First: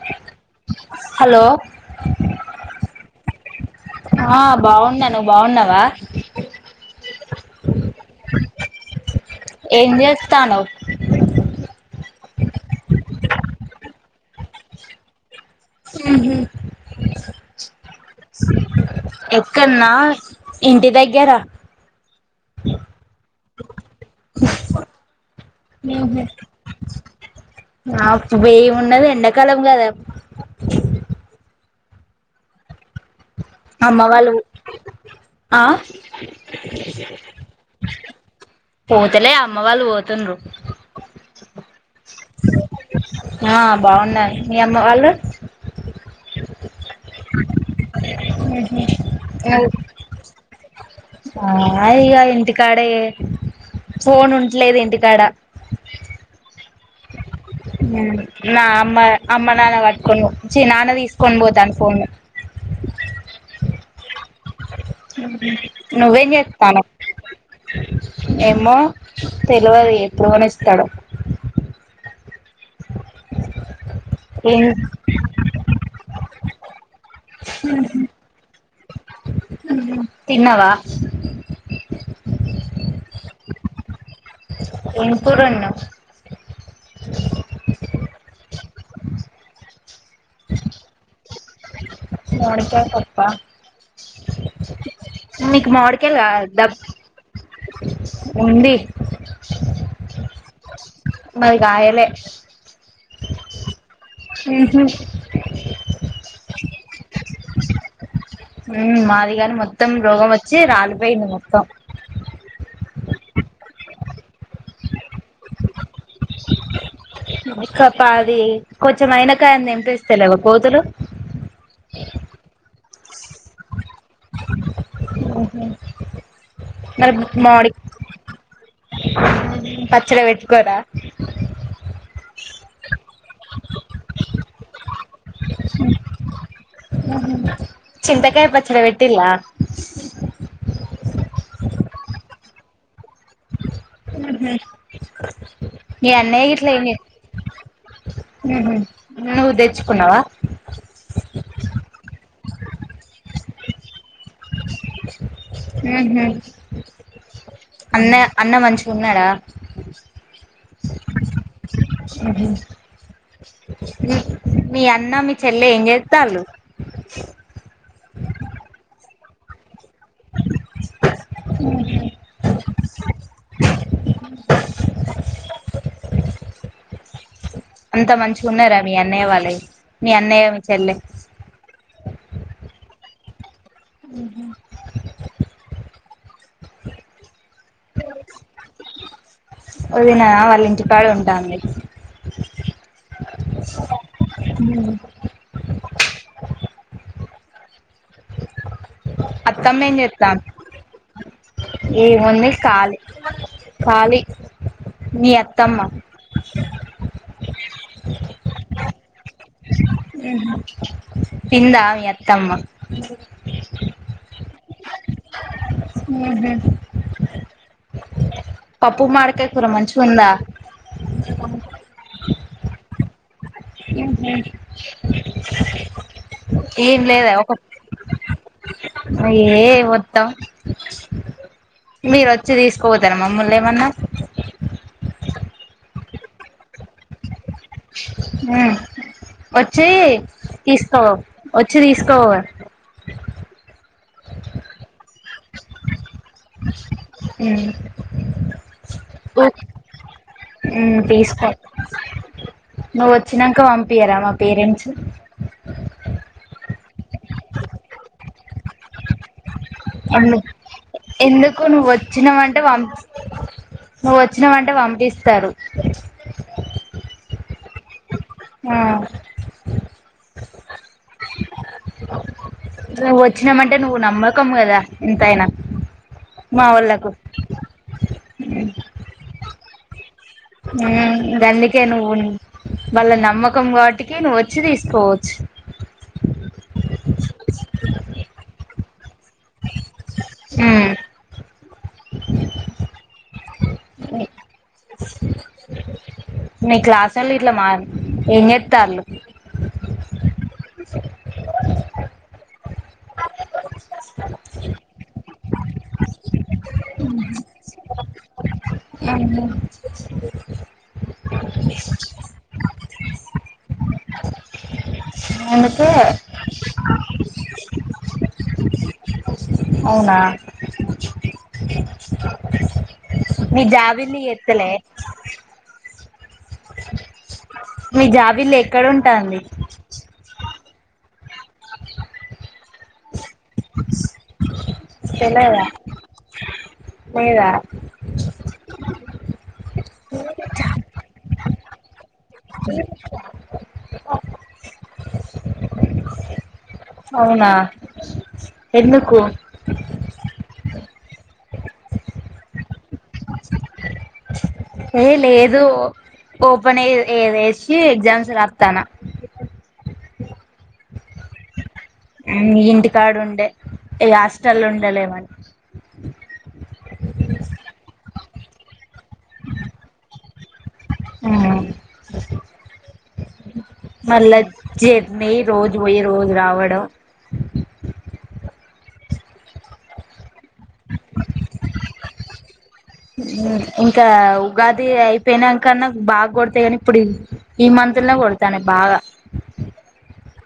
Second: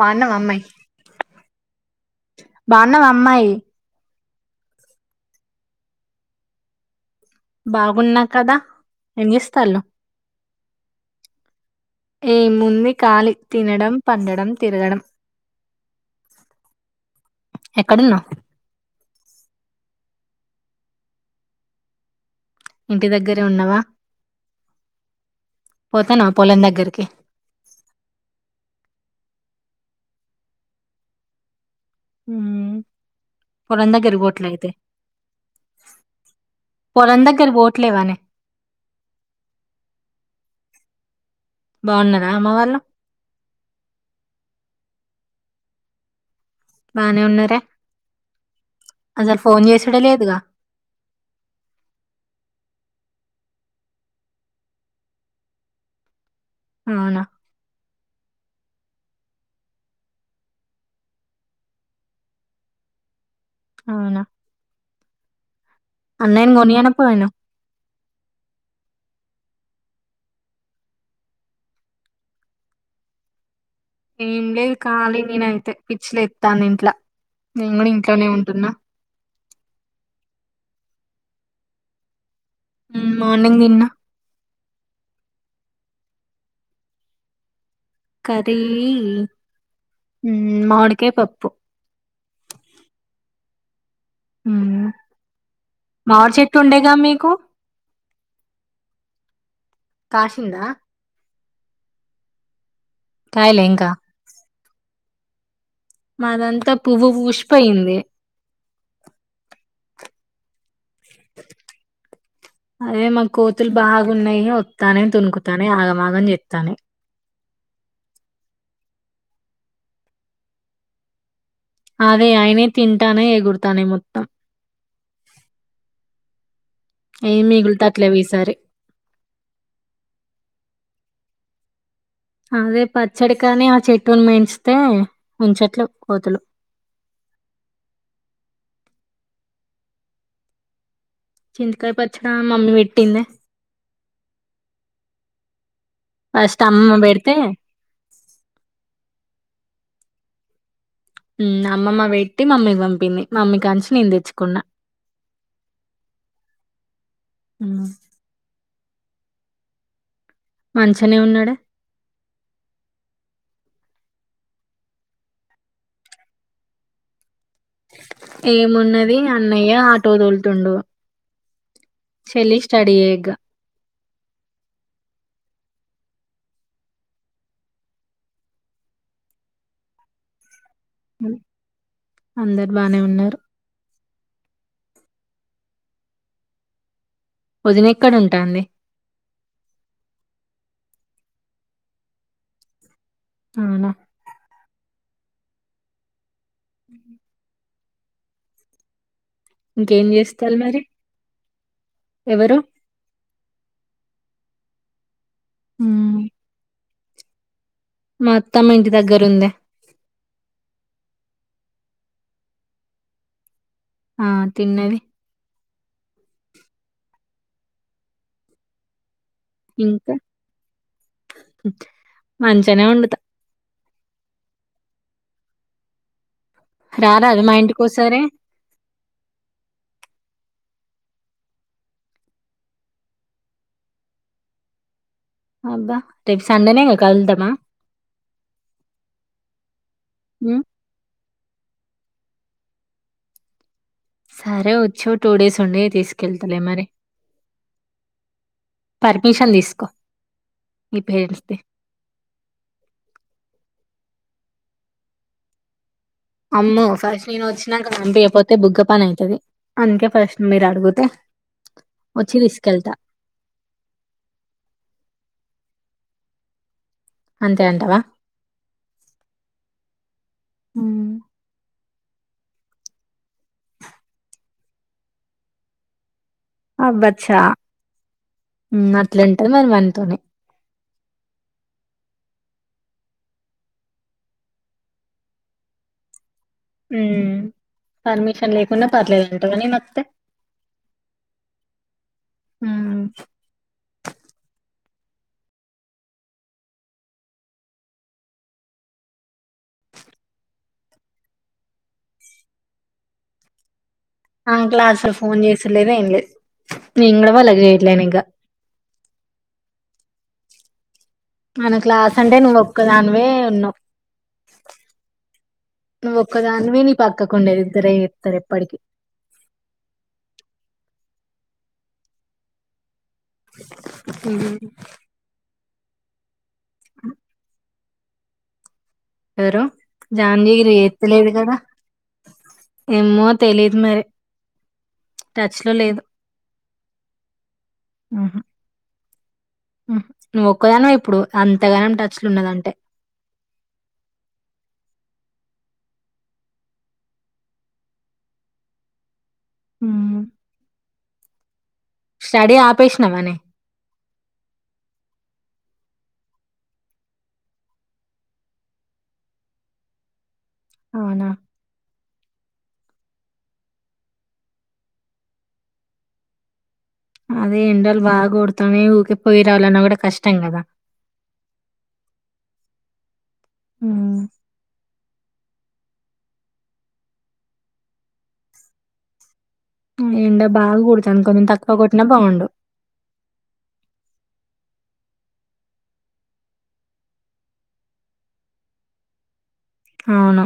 బాన్నావా అమ్మాయి హలో బాన్నావా అమ్మాయి ఆ బాగున్నా నువ్ బాగున్నావా బాగున్నా కదా ఏం చేస్తాళ్ళు ఏం చేస్తాన్నవ్ ఏముంది కాలి తినడం పండడం తిరగడం మ్మ్ ఉహ్మ్ ఎక్కడున్నవ్ ఎక్కన్నా ఇంటి దగ్గెరా ఇంటి దగ్గరే ఉన్నవా మ్మ్ ఉమ్మ్ నాక్ బెవ్ ఉన్నది ఎండ కాలం గాదా మ్మ్మ్ అమ్మవాళ్ళు ఆ పొలం దగ్గర పోట్లేవానే పోతలే అమ్మ వాళ్ళు పోతుండ్రు బాగున్నారా అమ్మ వాళ్ళు ఆ బాగున్నా మీ అమ్మ వాళ్ళు బానే ఉన్నరే అసలు ఫోన్ చేసుడే లేదుగా ఆ ఇగ ఇంటి కాడే ఫోన్ ఉంట్లేద్ ఇంటికాడ అవునా నా అమ్మ అమ్మ నాన్న పట్టుకొని చ్చి నాన్న తీసుకొన్ పోతండు ఫోను అవునా నువేమ్ అన్నయ్యని చేత్తనవ్ కొనియనపోయాను ఏమ్మో తెలువది ఎప్పుడుకొనిస్తాడో ఏం లేదు కాలి నేనైతే పిచ్చిలేత్తంది ఇంట్ల నేన్ గూడా ఇంట్లనే ఉంటున్నా మ్మ్ ఉహ్మ్ తిన్నవా మ్మ్ మార్నింగ్ తిన్న ఏం కూర వొండినావ్ ఉమ్మ్ మామిడికాయ పప్పు మామిడికాయ పప్ప ఉమ్, మీకు మావిడికయల్ ఆ మామిడి చెట్టు దబ్ ఉండేగా మీకు ఉంది కాసిందా మాది గాయలే కాయలే ఇంకా మ్మ్ మాదంతా పువ్వు పూసిపోయింది ఉహ్మ్ ఉమా మాది కానీ మొత్తం రోగం వచ్చి రాాల అరే మా కోతులు బాగా ఉన్నాయయి వస్తానని తుణుకుతానే ఆగమాగం చెతాను కాపా అది కొంచెం అయినా కాయంది ఎంపి ఇస్తేలేో కోతులు అదే ఆయనే తింటానే ఎగురుతానే మొత్తం ఓహ మరి ఏం మడి మిగులుతట్లేవు ఈసారి పచ్చడి వట్కోరా అదే పచ్చడి కానీ ఆ చెట్టుని మేయించితే ఉంచట్లే కోతులు చింతకాయ పచ్చడి పెట్టిలా చింతకాయ పచ్చడి మమ్మీ పెట్టింది మీ అన్నయ ఫస్ట్ ఇట్లా ఇ అమ్మమ్మ పెడితే నువ్వు తెచ్చుకున్నావా ట్టి మమ్మీకి పంపింది మమ్మీ కాంచి నేను తెచ్చుకున్నా ఉమ్, అన్న అన్న మంచిగా ఉన్నాడా మంచనే ఉన్నాడా అ మీ అన్న మీ చెల్లె ఏం చేస్త వాళ్ళు ఏమున్నది అన్నయ్య టో తోల్తుండ చెల్లి స్టడీ చేయగా [inaudible] [inaudible] అంతా మంచిగా ఉన్నారా మీ అన్నయ్య వాళ్ళవి మీ అన్నయ్య మీ చెల్లె అందరు బానే ఉన్నారు [unintelligible] వదిన ఎక్కడ ఉంటాంది క్కడు ఉంటాంది అవునా ఉ అత్తమ్మ ఇంకేం ఎత్తా చేస్తారు మరి ఏముంది ఎవరు? ఖళీ ఖళీ మీ అత్తమ్మ మొత్తం ఇంటి దగ్గరు ఉంది తిన్నదా మత్తమ్మ ఆ తిన్నవి హ పప్పు మకా కురా మంచి ఇంకా ఉందా అంచనే ఉండుతా [unintelligible] ఏం లేదా రారాదు ఒక మా ఇంటికోసారి ఏ వద్దాం మీరు వచ్చి తీసుకోతారా మమ్మల్ని ఏమన్నా అబ్బా ర సండనే క వచ్చి హ్మ్ తీసుకో వచ్చి తీసుకోవ సరే వచ్చు టూ డేస్ ఉండి తీసుకెళ్తలే మరి అ ఓ పర్మిషన్ తీసుకో మీ తీసుకో పేరెంట్స్ది నువ్వ వచ్చాక పంపయరా మా పేరెంట్స్ అమ్మో ఫస్ట్ నను వచ్చినాక చంపయపోతే బుగ్గ పని అవుతుది అందు ఎందుకు నువ్వు వచ్చి వచ్చినావంటే పం తీసుకెళ్తా నువ్వు వచ్చినవ అంటే పంపిస్తారు అంతే అంటావా ఆ ఉ నువ్వు వచ్చినామంటే నువ్వు నమ్మకం కదా ఎంతయినా అబ్బాచ్చా ఉ అట్లంటది మరి మనతోనే ఉ గందుకే నువు ఉన్ వాళ్ళ నమ్మకం కావటికే నువ్వు వచ్చి తీసుకోవచ్చు ఉ పర్మిషన్ లేకుండా పర్లేదు అంటావా నేను వత్తే ఉ ఉ నీ క్లాస్ వోల్లు ఇట్లా మ ఏం చేస్తాళ్ళు అంకులా అసలు ఫోన్ చేసూడులేదు ఏం లేదు నేను కూడా వాళ్లకు చేయట్లేను ఇంకా ఏం లే మన క్లాస్ అంటే నువ్వు ఒక్క దానివే ఉన్నావు అందుకే నువ్వు ఒక్కదానివి నీ పక్కకుండేది ఇద్దరే ఇస్తారు ఎప్పటికి అవునా మీ జాబిల్లీ హ్మ్. ఎతలే అ మీ జాబిల్లి ఎక్కడ ఉంటాంది జాన్జగిరి ఎత్తలేదు కదా ఏమో తెలిదు మరి తెలువదా టచ్‌లో లేదు. లేదా ఉ నువ్వు ఒక్కదానివే ఇప్పుడు అంతగానం ట లేపుతా అవునా ఎందుకు ఉ స్టడీ ఆపేసినవనే ఏ లేదు ఓపెన్ ఏ వేసి ఎగ్జామ్స్ రాతానా అవునా ఉ మీ ఇంటికాడే ఉండే ఈ హాస్టల్ ఉండ లేమండి అదే ఎండలు బాగా కొడతనయ్ ఊకే పోయి రావాలన్నా కూడా కష్టం కదా ఆ ఉమ్. మళ్ళా జర్నీ రోజు పోయి రోజు రావడం ఉ ఎండ బాగా కొడుతాంది కొంచెం తక్కువ కొట్టినా బాగుండు ఇంకా ఉగాది అయిపోయినా కన్నా బాగా కొడతాయి కానీ ఇప్పుడు ఈ మంత్ ల్లే కొడుతాన్నాయ్ బాగా అవునా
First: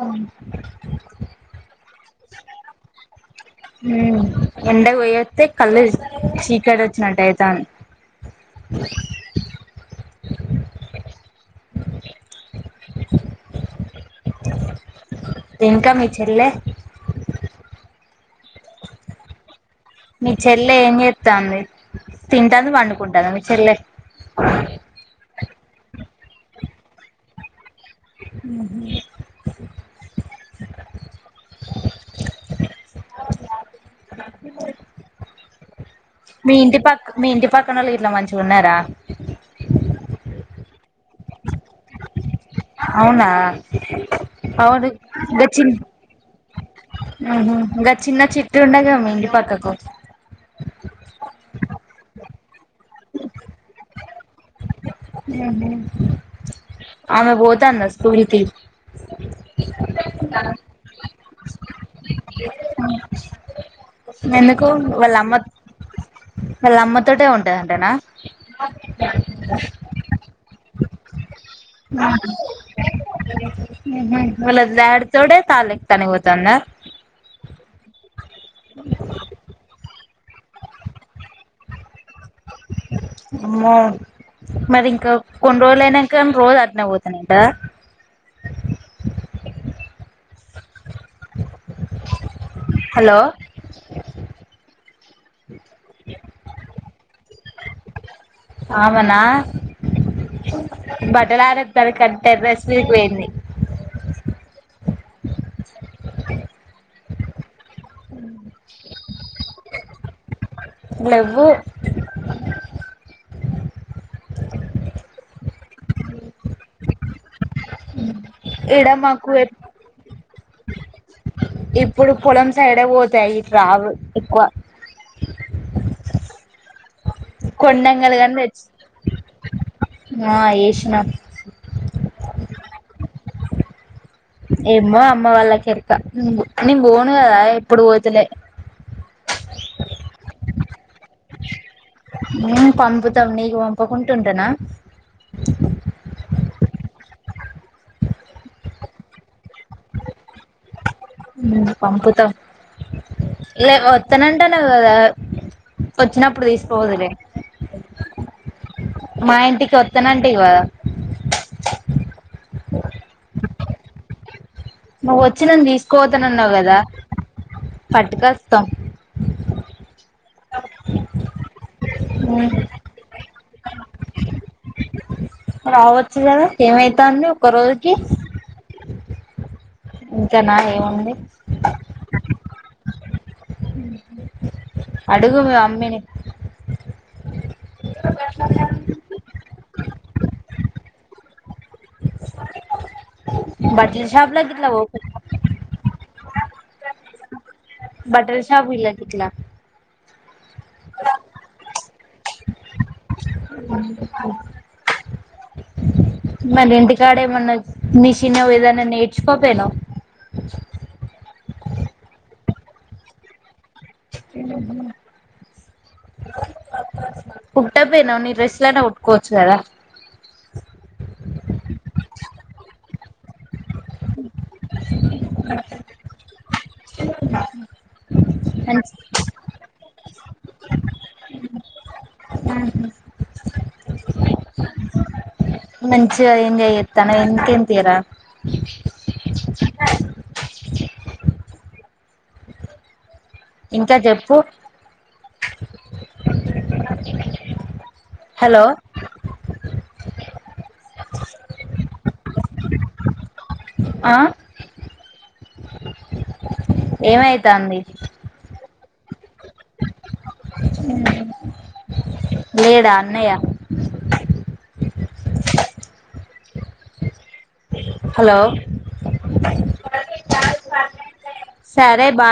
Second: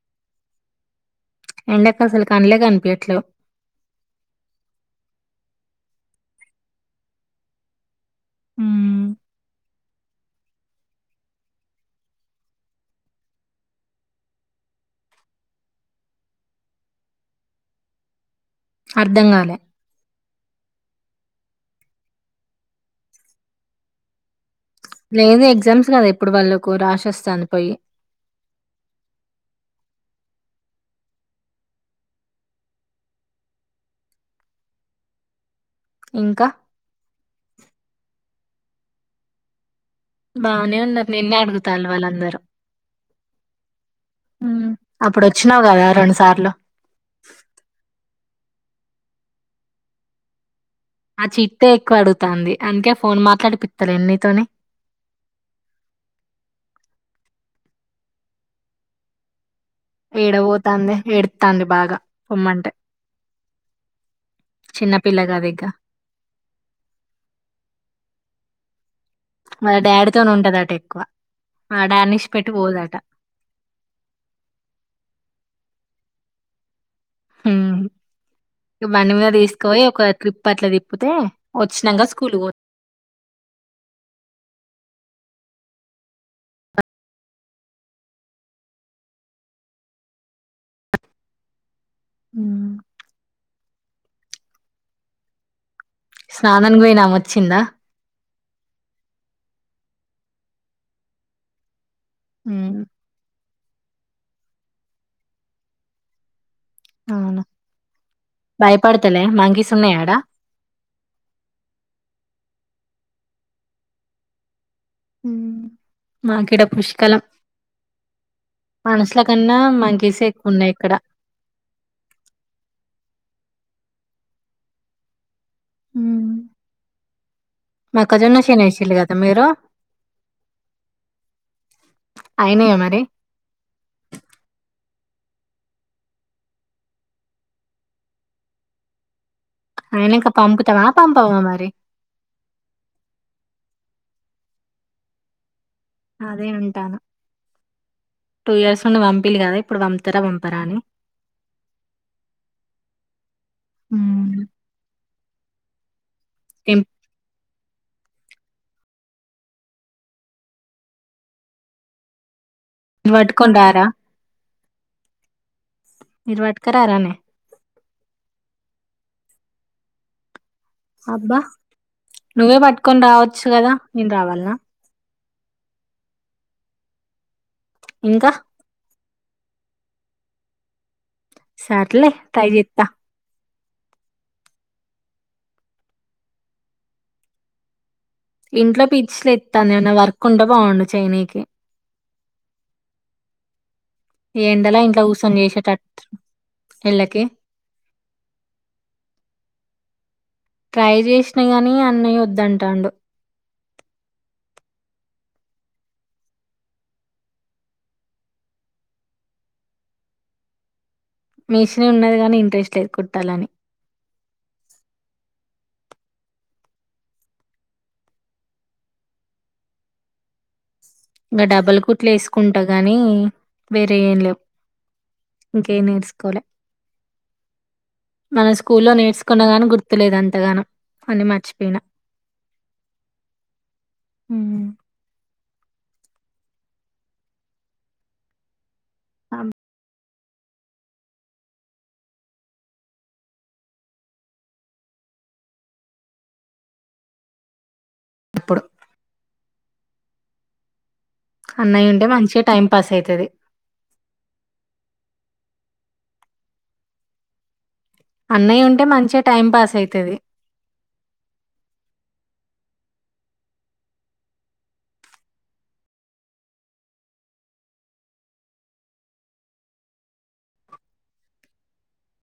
అవును ఎండక్ అసలు కండ్లే కనిపియట్లేవు ఉ ఎండకు పోయస్తే కళ్ళు చీకటి వచ్చినట్టు అయితాంది మ ఉమ్. ఇంకా మీ చెల్లె అర్ధం కాలే మీ చెల్లె ఏం చేస్తాంది తింటాంది పండుకుంటుంది మీ చెల్లె లేదు ఎగ్జామ్స్ కదా ఇప్పుడు వాళ్ళలకు రాసి వస్తాంది పోయి ఉహు ఇంకా మీ ఇంటి పక్క మీ ఇంటి పక్కన వాళ్ళు ఇట్లా మంచిగా ఉన్నారా బాగనే ఉన్నారు నిన్నే అడుగుతాళ్లు వాళ్ళందరూ అవునా ఉ అవును అప్పుడు వచ్చినావు కదా రెండు సార్లు ఇంకా చిన్న చిట్ ఉండగ మీ ఇంటి పక్కకు ఆ చిట్టే ఎక్కువ అడుగుతంది అందుకే ఫోన్ మాట్లాడి పత్తలు ఎన్నితోని హు హు అమె పోతంద స్కూలి కి ఏడబోతుంది ఏడుతాంది బాగా పోమ్మంటే ఎందుకు వాళ్ళ చిన్నపిల్ల అమ్మ గాద ఇంగ వాళ్ళ అమ్మతోటే ఉంటాదింటనా వాళ్ళ డాడీతోనే ఉంటది అట ఎక్కువ ఆ డానిష్ పెట్టి పోదట వాళ్ల డాడ్ తోడే [unintelligible] తనిపోతుంద బండి మీద తీసుకోపోయి ఒక ట్రిప్ అట్లా తిప్పితే వచ్చినాక స్కూల్ పో అమ్మో మరి ఇంకా కొన్ని రోజులు అయినాక రోజు అట్నే అయి పోతున్నాంట ఉ హలో స్నానానికినికి పోయినామే వచ్చిందా ఆమెనా [unintelligible] టెర్రెస్ హ్మ్. మీదకి పోయింది అవునా భయపడుతలే మంకీస్ ఉన్నాయ ఆడ లెవ్వు మాకి ఈడ పుష్కలం ఈడ మనసుల మాకు కన్నా మంకేసే స ఎక్కువ ఉన్నాయి ఇక్కడ ఇప్పుడు పొలం సైడే పోతాయి ఇట్ల రావు ఎక్కువ కొండంగలు మాక్కజొన్న గాని తెచ్చు [unintelligible] కదా మీరు ఆ వేసినా అయినయా మరి ఏమో అమ్మ వాళ్ళకి ఎరక నేను పోను కదా ఎప్పుడు పోతులే అయన ఇంకా పాంపుతవా పాంపవ మరి పోకుంటుంటనా అదే ఉంటాను టూ ఇయర్స్ నుండి పంపిలి కదా ఇప్పుడు పంపుతారా పంపరాా అని పంపుతా లే హ్మ్. వత్తనంట నవు నా కదా వచ్చినప్పుడు ఇం తీసుపోదులే మా ఇంటికి వస్తనంటే కదా [unintelligible] నువ్వు ఒచ్చి [unintelligible] కోతను మీరు ఉన్నావు కదా పట్టుకరారానే పట్టుక వస్తాం అబ్బా నువ్వే పట్టుకొని రావచ్చు కదా నేను రావాలన్న రావచ్చు కదా ఏమైంతాంది ఒక్క రోజుకి ఇంకా ఇంకానా ఏముంది సార్లే ట్రై చేస్త అడుగు మీ మమ్మీ ని ఇంట్లో పిచ్చి లేస్తుంది ఏమన్నా వర్క్ ఉంటే బాగుండు చైనీకి బట్టల షాప్ లోకి ఇట్లా ఎండలా పోకు ఇంట్లో ఊసం చేసేట ఇళ్ళకి [unintelligible] ట్రై చేసిన గాని అన్నయ వద్దంటాడు మన ఇంటికాడ ఏమన్నా నిసిన ఏదన్నా నేర్చుకోపోను మేష్నీ ఉన్నది గనీ ఇంట్రెస్ట్ లేదు కుట్టాలని [unintelligible] కుట్టపోయినవ్ నీ డ్రెస్లన్న గుట్కోవచ్చు గదా ఇంగ డబల్ కుట్లేసుకుంట గనీ వేరే ఏం లేవు. ఇంకేం నేర్చుకోలే మన స్కూల్లో మంచి నేర్చుకున్న గాని గుర్తులేదు అంతగనం అన్ని మర్చిపోయిన. హ్మ్ మంచిగ ఏంజాయిచ్చేత్తానవ్ ఇంకేంది తీయరాదు. అం ఇంకా చెప్పు హలో అప్పుడు అన్నయుంటే మంచిగ టైం పాస్ అయితది ఆ ఏమైతాంది అన్నయ్యుంటే మంచిగ టైం పాస్ అయితది. లేడా అన్నయ్య హలో సరే బాయ్